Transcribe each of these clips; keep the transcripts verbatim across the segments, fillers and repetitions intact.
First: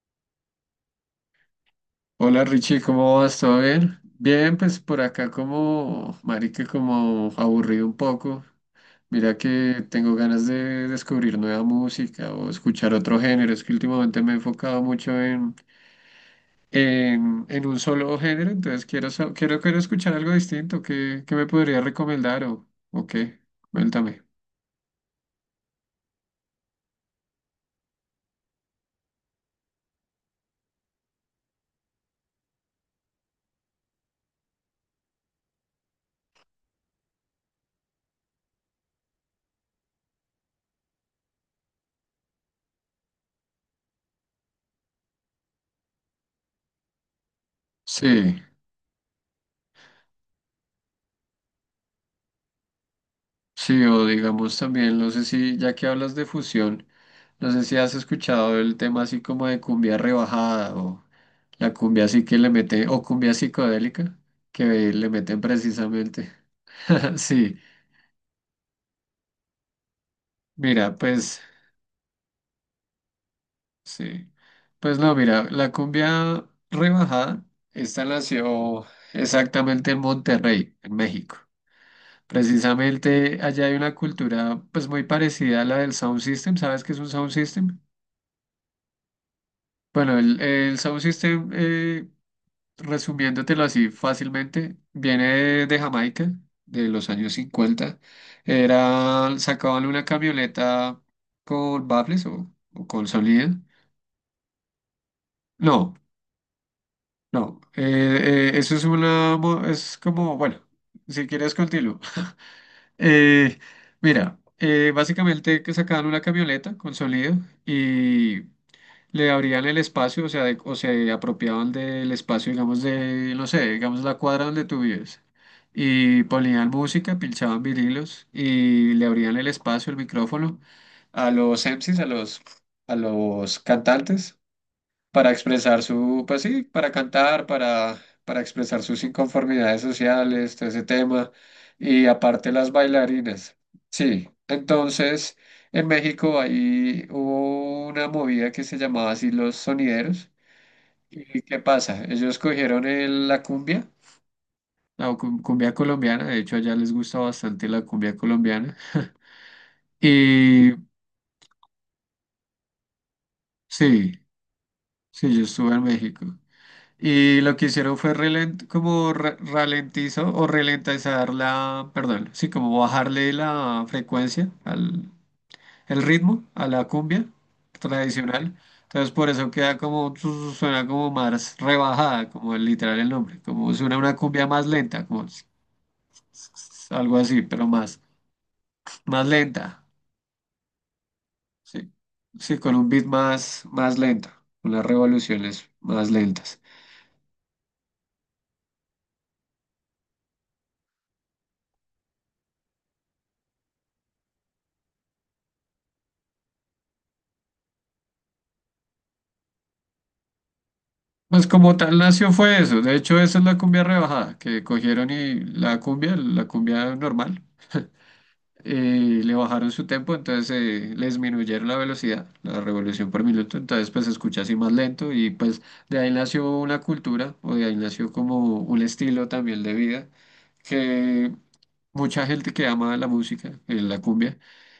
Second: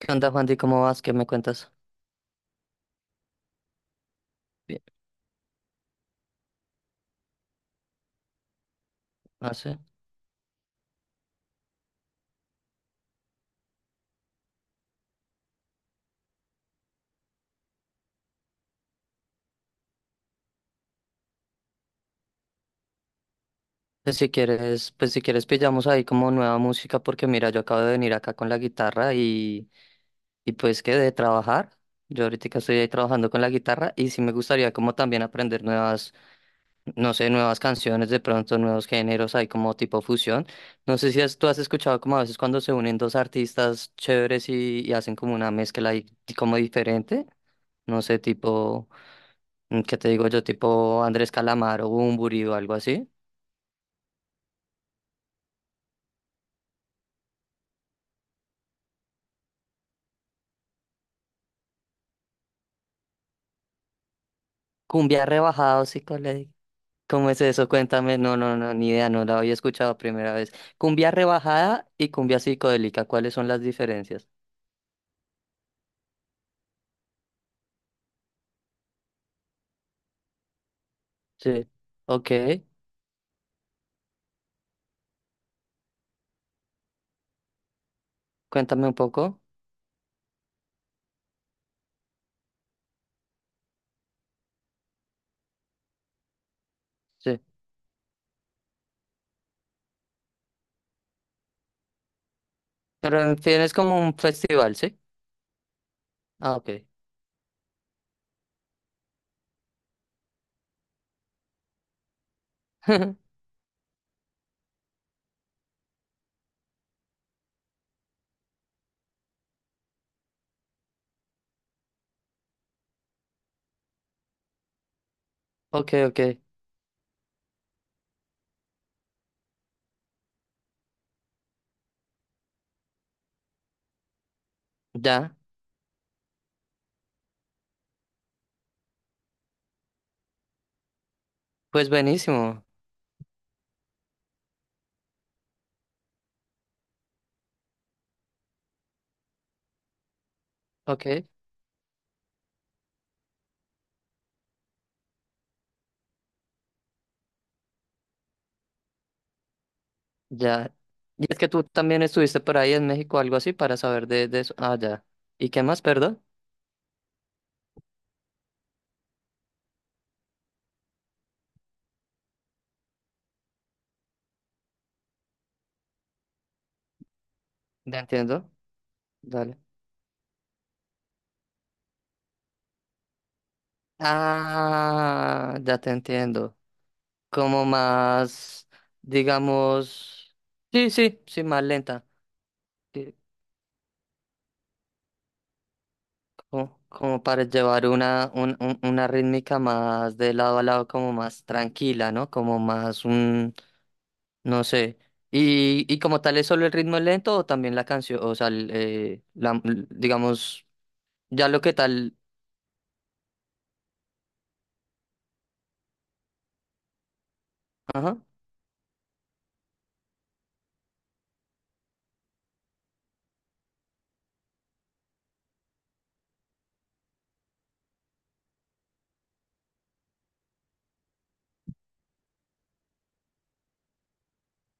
¿Qué onda, Juan? ¿Y cómo vas? ¿Qué me cuentas? Hola Richie, ¿cómo vas? ¿Todo bien? Bien, pues Bien. por acá como, marica, como aburrido un poco. Mira Ah, sí. que tengo ganas de descubrir nueva música o escuchar otro género. Es que últimamente me he enfocado mucho en, en, en un solo género, entonces quiero, sa- quiero, quiero escuchar algo distinto. ¿Qué, qué me podría recomendar o, o qué? Pues Cuéntame. si quieres, pues si quieres pillamos ahí como nueva música, porque mira, yo acabo de venir acá con la guitarra y, y pues que de trabajar. Yo ahorita estoy ahí trabajando con la guitarra y sí me gustaría como también aprender nuevas, no sé, nuevas canciones, de pronto nuevos géneros, ahí como tipo fusión. No sé si has- tú has escuchado como a veces cuando se unen dos artistas chéveres y, y hacen como una mezcla ahí como diferente, no sé, Sí. tipo... Mm, ¿Qué te digo yo? Tipo Andrés Calamaro, Bunbury o algo así. Sí, o digamos también, no sé si, ya que hablas de fusión, no sé si has escuchado el tema así como de cumbia rebajada o la cumbia así que le mete, o cumbia psicodélica que le Cumbia meten rebajado, precisamente. psicológico. ¿Cómo es Sí, eso? Cuéntame. No, no, no, ni idea, no la había escuchado primera vez. mira, Cumbia pues, rebajada y cumbia psicodélica, ¿cuáles son las diferencias? sí. Pues no, mira, la cumbia rebajada, esta nació exactamente en Monterrey, en México. Sí. Ok, Precisamente allá hay una cultura pues muy parecida a la del sound system. ¿Sabes qué es un sound system? cuéntame un poco. Bueno, el, el Sound System, eh, resumiéndotelo así fácilmente, viene de Jamaica, de los años Sí. cincuenta. Era, sacaban una camioneta con baffles o, o con Pero en sonido. fin, es como un festival, ¿sí? No, Ah, ok. no, eh, eh, eso es una, mo- es como, bueno, si quieres continúo. Eh, mira, eh, básicamente que sacaban una camioneta con sonido le abrían el espacio, o sea, de- o se apropiaban del espacio, digamos, de, no sé, digamos la cuadra donde tú vives. Ok, ok. Y ponían música, pinchaban vinilos y le abrían el espacio, el micrófono a los M Cs, a los, a los cantantes para Ya. expresar su, pues sí, para cantar, para, para expresar sus inconformidades sociales, todo ese tema, Pues y aparte buenísimo. las bailarinas. Sí, entonces en México ahí hubo una movida que se llamaba así los sonideros. Ok, ¿Y qué pasa? Ellos cogieron el- la cumbia, la cum- cumbia colombiana, de hecho allá les gusta bastante la cumbia colombiana. Y ya. Y es que tú también estuviste por ahí en México, algo así, para saber sí, de, de eso. Ah, ya. sí, yo ¿Y qué estuve más, en perdón? México. Y lo que hicieron fue ralen- como ra- ralentizó o ralentizar la, perdón, sí, como bajarle la frecuencia al el ritmo a la cumbia Ya entiendo. tradicional. Entonces por eso Dale. queda como su- suena como más rebajada, como el literal el nombre, como suena una cumbia más lenta, como s- Ah, ya te entiendo. s- algo así, Como pero más más, más lenta. digamos, sí, sí, sí, más Sí. lenta. Sí, con un beat Sí, más más lenta, unas revoluciones más lentas. como, como para llevar una, un- un- una rítmica más de lado a lado, como más tranquila, ¿no? Como más un, no sé. Y, y como tal es solo el ritmo lento o también la canción, o sea, el, eh, la, digamos, Pues ya lo que como tal tal. nació fue eso. De hecho, esa es la cumbia rebajada, que cogieron y la cumbia, la cumbia normal, Ajá. eh, le bajaron su tempo, entonces eh, le disminuyeron la velocidad, la revolución por minuto, entonces pues se escucha así más lento y pues de ahí nació una cultura o de ahí nació como un estilo también de vida. Que mucha gente que ama la música, eh, la cumbia,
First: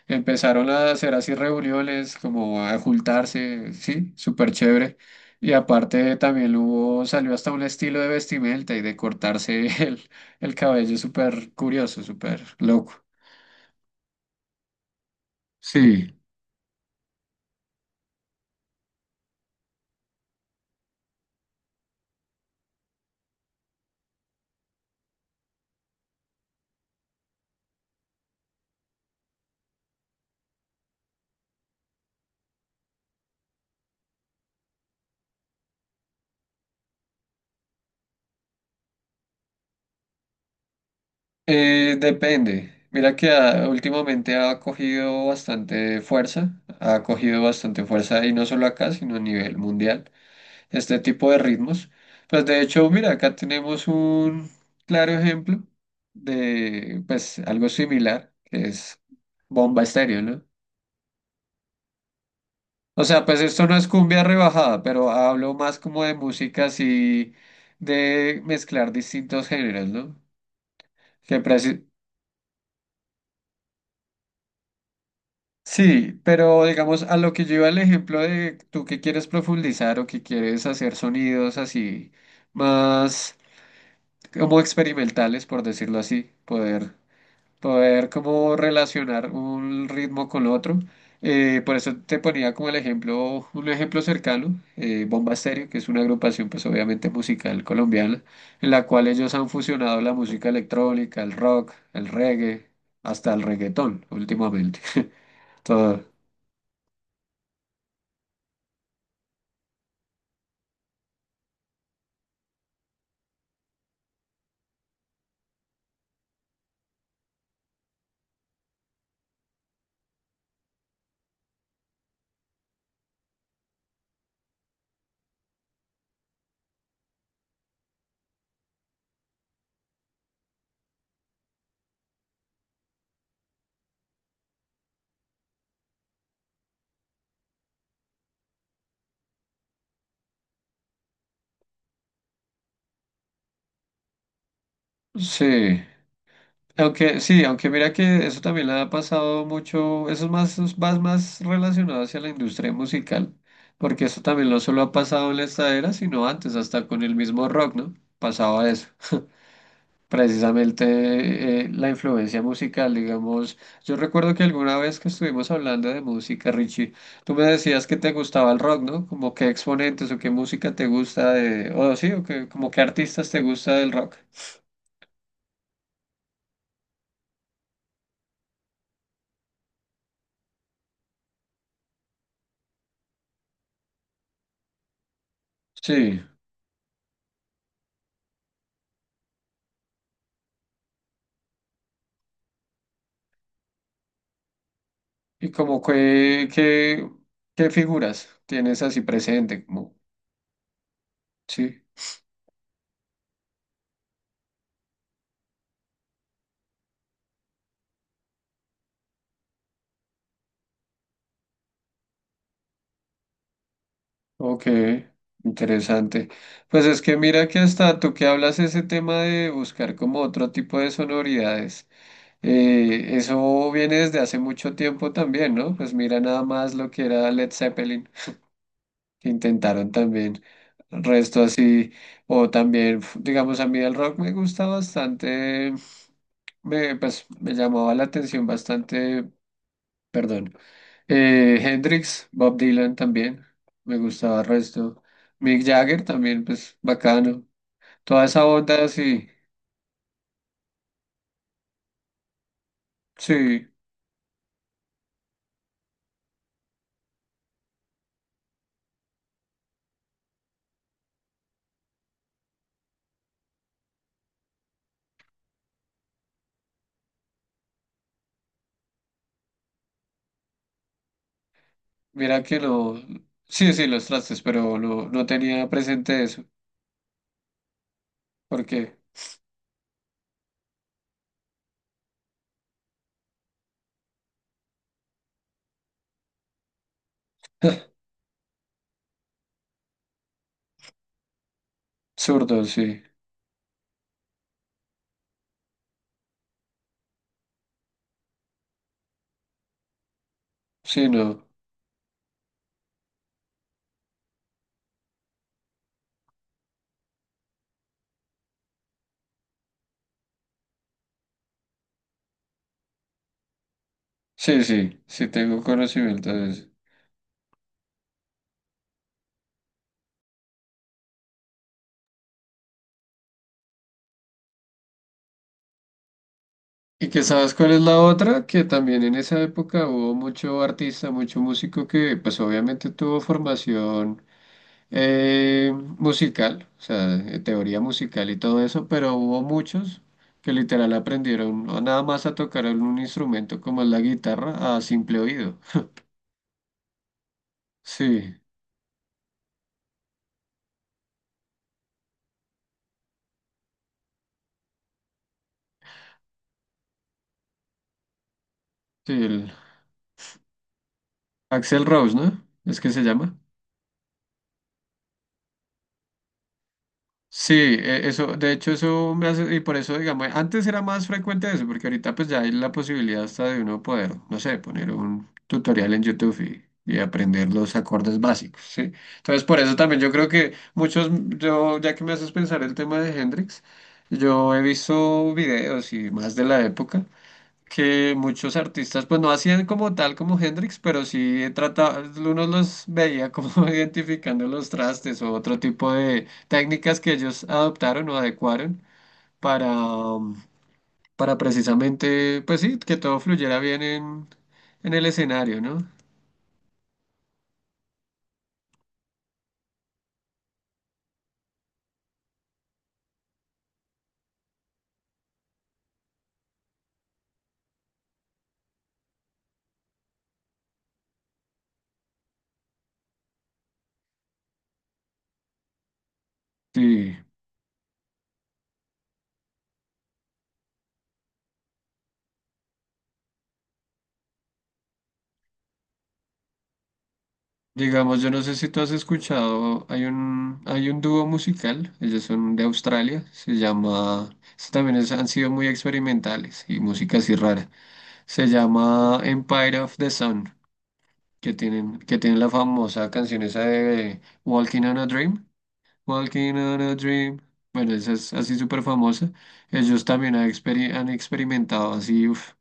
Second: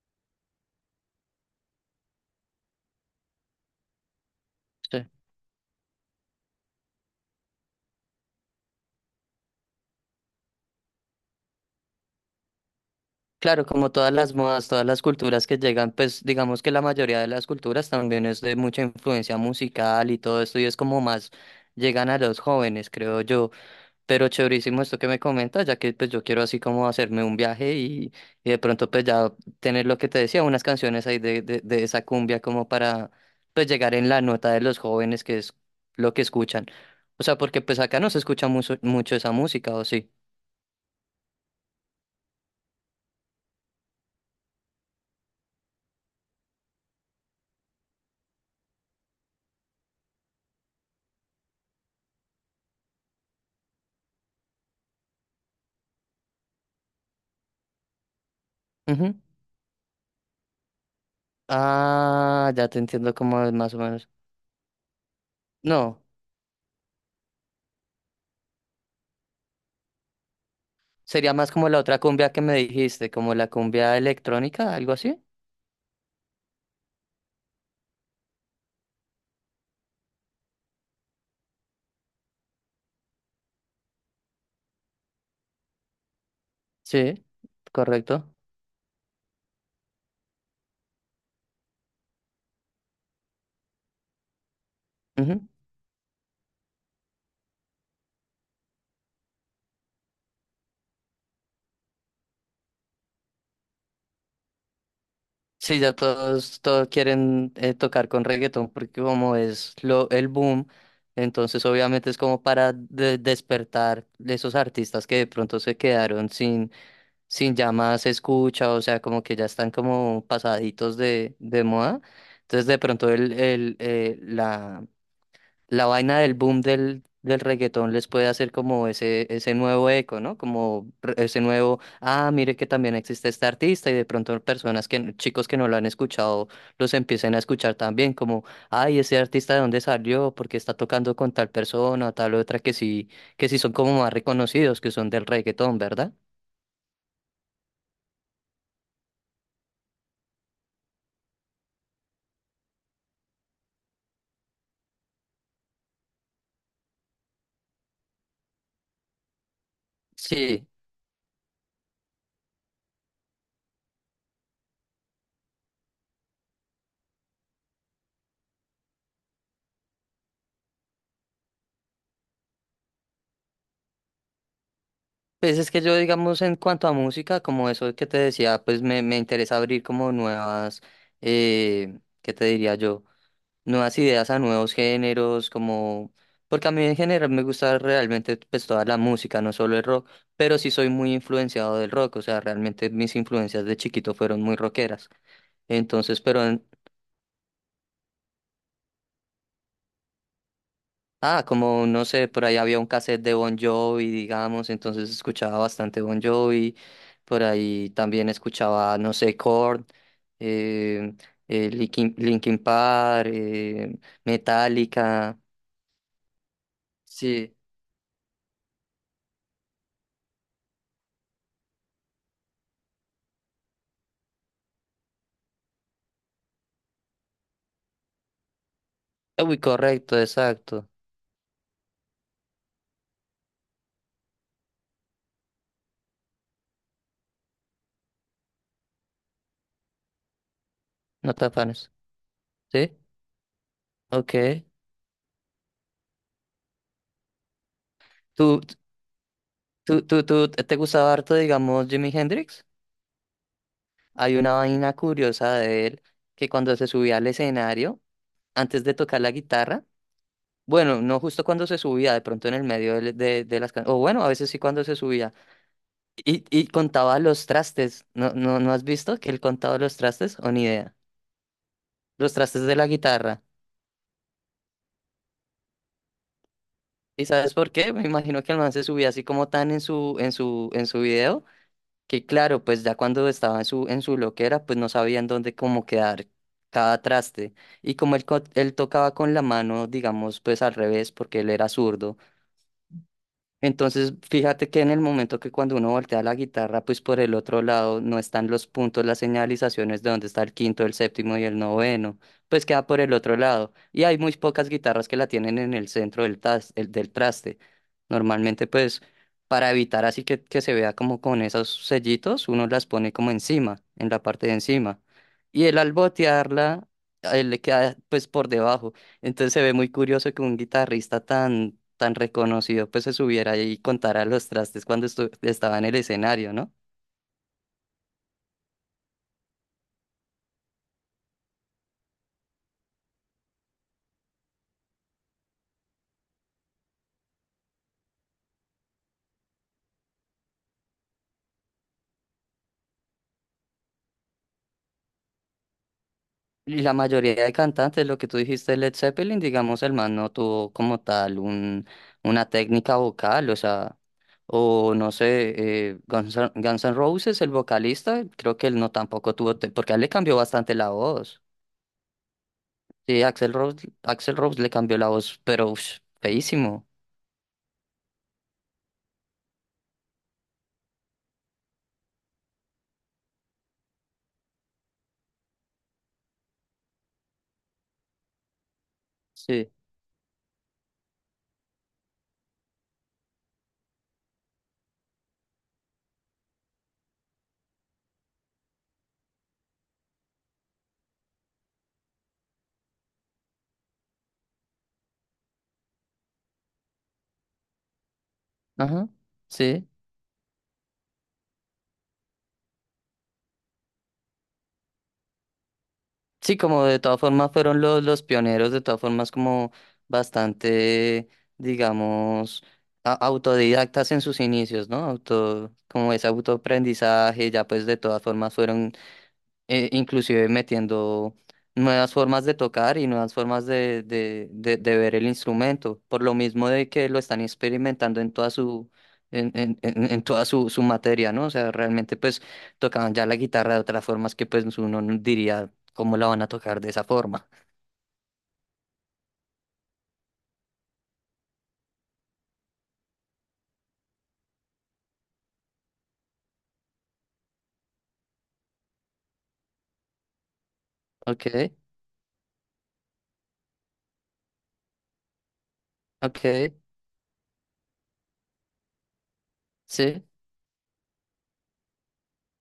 empezaron a hacer así reuniones, como a juntarse, sí, súper chévere. Sí. Y aparte también hubo, salió hasta un estilo de vestimenta y de cortarse el, el cabello súper curioso, súper loco. Claro, como todas las modas, todas las culturas que llegan, Sí, pues digamos que la mayoría de las culturas también es de mucha influencia musical y todo esto, y es como más llegan a los jóvenes, creo yo. Pero chéverísimo esto que me comentas, ya que pues yo quiero así como hacerme un viaje y, y de pronto pues ya tener lo que te decía, unas canciones ahí de, de, de esa cumbia como para pues llegar en la nota de los jóvenes, que es lo que escuchan. O sea, porque pues acá no se escucha mucho, mucho esa música, ¿o sí? eh, depende. Mira que ah, últimamente ha cogido bastante fuerza, ha cogido bastante fuerza y no solo acá, sino a nivel mundial. Este tipo de ritmos. Pues de hecho, mira, acá tenemos un claro ejemplo de pues algo similar, que es Ujú. Bomba Estéreo, ¿no? Ah, ya te O entiendo sea, pues cómo es esto más no o es menos. cumbia rebajada, pero hablo más No, como de música así, de mezclar distintos géneros, ¿no? sería Que más como preci- la otra cumbia que me dijiste, como la cumbia electrónica, algo así. Sí, pero digamos a lo que yo iba el ejemplo de tú que quieres profundizar o que quieres hacer sonidos así más como experimentales, por decirlo así, poder Sí, poder correcto. como relacionar un ritmo con otro. Eh, por eso te ponía como el ejemplo, un ejemplo cercano, eh, Bomba Ujú. Estéreo, que es una agrupación pues obviamente musical colombiana, en la cual ellos han fusionado la música electrónica, el rock, el reggae, hasta el reggaetón últimamente. Sí, ya Todo. todos, todos quieren eh, tocar con reggaetón porque como es lo, el boom, entonces obviamente es como para de- despertar de esos artistas que de pronto se quedaron sin, sin ya más escucha, o sea, como que ya están como pasaditos de, de moda. Entonces de pronto el, el, eh, la la vaina del boom del, del reggaetón les puede hacer como ese, ese nuevo eco, ¿no? Como re- ese nuevo, ah, mire que también existe este artista y de pronto personas que, chicos que no lo han escuchado, los empiecen a escuchar también, como, ay, ese artista de dónde salió, porque está tocando con tal persona, tal otra, que sí, que sí son como más reconocidos, que son del reggaetón, Sí. ¿verdad? Aunque sí, aunque mira que eso también le ha pasado mucho, eso es más, es más, más relacionado hacia la industria musical, porque eso también no solo ha pasado en la estadera, sino antes, hasta con el mismo rock, ¿no? Pasaba eso. Sí, Precisamente eh, la influencia musical, digamos. Yo recuerdo que alguna vez que estuvimos hablando de música, Richie, tú me decías que te gustaba el rock, ¿no? Como qué exponentes o qué música te gusta de, o sí, o que, como qué artistas te gusta del rock. pues es que yo digamos en cuanto a música, como eso que te decía, pues me, me interesa abrir como nuevas, eh, ¿qué te diría yo? Nuevas ideas a nuevos géneros, como, Sí. porque a mí en general me gusta realmente pues toda la música, no solo el rock, pero sí soy muy influenciado del rock, o sea, realmente mis influencias de chiquito fueron muy rockeras. ¿Y como Entonces, pero, qué, en- qué, qué figuras tienes así presente? Como, ah, sí, como, no sé, por ahí había un cassette de Bon Jovi, digamos, entonces escuchaba bastante Bon Jovi, por ahí también escuchaba, no sé, Korn, eh, eh, Linkin, Linkin Park, eh, ok, Metallica, interesante. Pues es que mira sí, que hasta tú que hablas ese tema de buscar como otro tipo de sonoridades, eh, eso viene desde hace mucho tiempo también, ¿no? Pues mira nada más lo que era Led Zeppelin, que uy, intentaron correcto, también, exacto. resto así, o también, f- digamos, a mí el rock me gusta bastante, me, pues me llamaba la atención bastante, perdón. No tan Eh, fanes. Hendrix, Bob Dylan ¿Sí? también, me gustaba el Ok. resto. Mick Jagger también, pues bacano. Toda esa ¿Tú, onda, sí, tú, tú, tú te gustaba harto, digamos, Jimi Hendrix? sí, Hay una vaina curiosa de él que cuando se subía al escenario, antes de tocar la guitarra, bueno, no justo cuando se subía, de pronto en el medio de, de, de las canciones, o bueno, a veces sí cuando se subía, y, y contaba los trastes. ¿No, no, no has visto que él contaba los trastes? O ni idea. Los mira que trastes de la no, guitarra. sí, sí, los trastes, pero no, no tenía presente eso, ¿Y sabes por qué? Me imagino que el man se porque subía así como tan en su, en su, en su video. Que claro, pues ya cuando estaba en su, en su loquera, pues no sabían dónde cómo quedar cada traste. Y como él, co- él tocaba con la mano, digamos, pues al revés, porque él era zurdo, zurdo, sí, entonces, fíjate que en el momento que cuando uno voltea la guitarra, pues por el otro lado no están los puntos, las señalizaciones de dónde está el quinto, el sí, séptimo y no, el noveno, pues queda por el otro lado. Y hay muy pocas guitarras que la tienen en el centro del, tas- el- del traste. Normalmente, pues para evitar así que, que se vea como con esos sellitos, uno las pone como encima, en la parte de sí, encima. sí, sí tengo Y el al conocimiento de eso. botearla, eh, le queda pues por debajo. Entonces se ve muy curioso que un guitarrista tan, tan reconocido pues se subiera ahí y contara los trastes cuando estu- estaba en el escenario, ¿no? Y que sabes cuál es la otra, que también en esa época hubo mucho artista, mucho músico que pues obviamente tuvo formación eh, musical, o sea, eh, teoría musical y todo eso, pero hubo muchos que literal aprendieron a nada más a tocar un instrumento como es la guitarra a simple oído. Y la mayoría de cantantes, lo que Sí, tú dijiste, Led Zeppelin, digamos, el man no tuvo como tal un, una técnica vocal, o sea, o no sé, eh, Guns, N- Guns N' Roses, el vocalista, creo que él no sí, tampoco el tuvo, te- porque a él le cambió bastante la voz. Axel Rose, ¿no? Es que se Sí, llama. Axel Rose, Axl Rose le cambió la voz, pero ush, feísimo. Sí, e- eso, de hecho eso me hace, y por eso digamos, antes era más frecuente eso, porque ahorita pues ya hay la posibilidad hasta de uno poder, no sé, poner un tutorial en YouTube y, y aprender los acordes básicos, ¿sí? Entonces por Sí. eso también yo creo que muchos, yo, ya que me haces pensar el tema de Hendrix, yo he visto videos y más de la época, que muchos artistas, pues no hacían como tal como Hendrix, pero sí trataba, uno los veía como identificando los trastes o otro tipo de técnicas que ellos adoptaron o adecuaron Ajá. para, Sí. um, para precisamente, pues sí, que todo fluyera bien en, en el escenario, ¿no? Sí, como de todas formas fueron los, los pioneros, de todas formas como bastante, digamos, a- autodidactas en sus inicios, ¿no? Auto, como ese autoaprendizaje, ya pues de todas formas fueron eh, inclusive metiendo nuevas formas de tocar y nuevas formas de, de, de, de ver el instrumento, por lo mismo de que Sí. lo están experimentando en toda su, en, en, en- en toda su, su materia, ¿no? O sea, realmente pues tocaban ya la guitarra de otras formas que pues uno no diría cómo la van a tocar de esa forma. Digamos, yo no sé si tú has escuchado, hay un, hay un dúo musical, ellos son de Australia, se llama, estos también es- han sido muy experimentales y música así rara. Se llama Empire of the Sun, Ok, que tienen, que tienen la famosa canción esa de Walking on a Dream. Walking ok, on a Dream. Bueno, esa es así súper famosa. Ellos sí, también han, experi- han experimentado así uf,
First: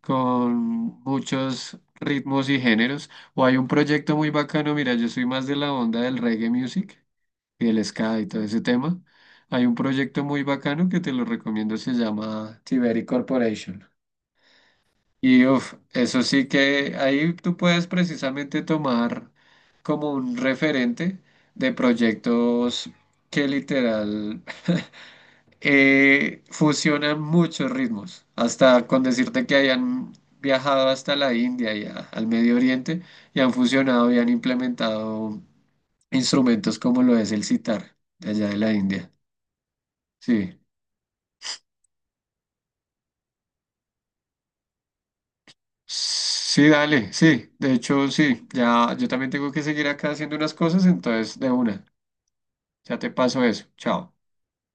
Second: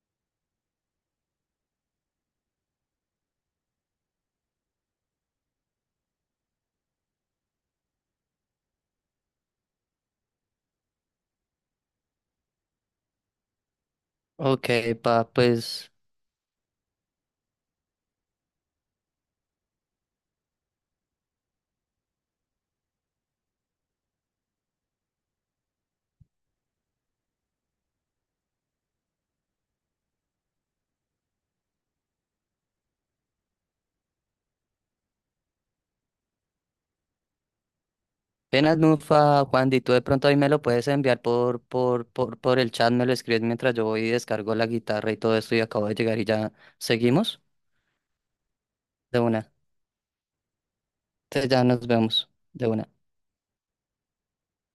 con muchos ritmos y géneros. O hay un proyecto muy bacano, mira, yo soy más de la onda del reggae music y el ska y todo ese tema. Hay un proyecto muy bacano que te lo recomiendo, se llama Tiberi Corporation. ok, pa, Y uf, pues... eso sí que ahí tú puedes precisamente tomar como un referente de proyectos que literal eh, fusionan muchos ritmos, hasta con decirte que hayan viajado hasta la India y a- al Medio Oriente y han fusionado y han implementado instrumentos como lo es el sitar de allá de la Apenas India. Nufa, Juan, y tú de pronto ahí me Sí. lo puedes enviar por, por, por, por el chat, me lo escribes mientras yo voy y descargo la guitarra y todo esto y acabo de llegar y ya Sí, dale, seguimos sí. De hecho, sí. Ya, yo de también tengo una. que seguir acá haciendo unas cosas, entonces de Entonces ya una. nos vemos de una. Ya te paso eso. Chao.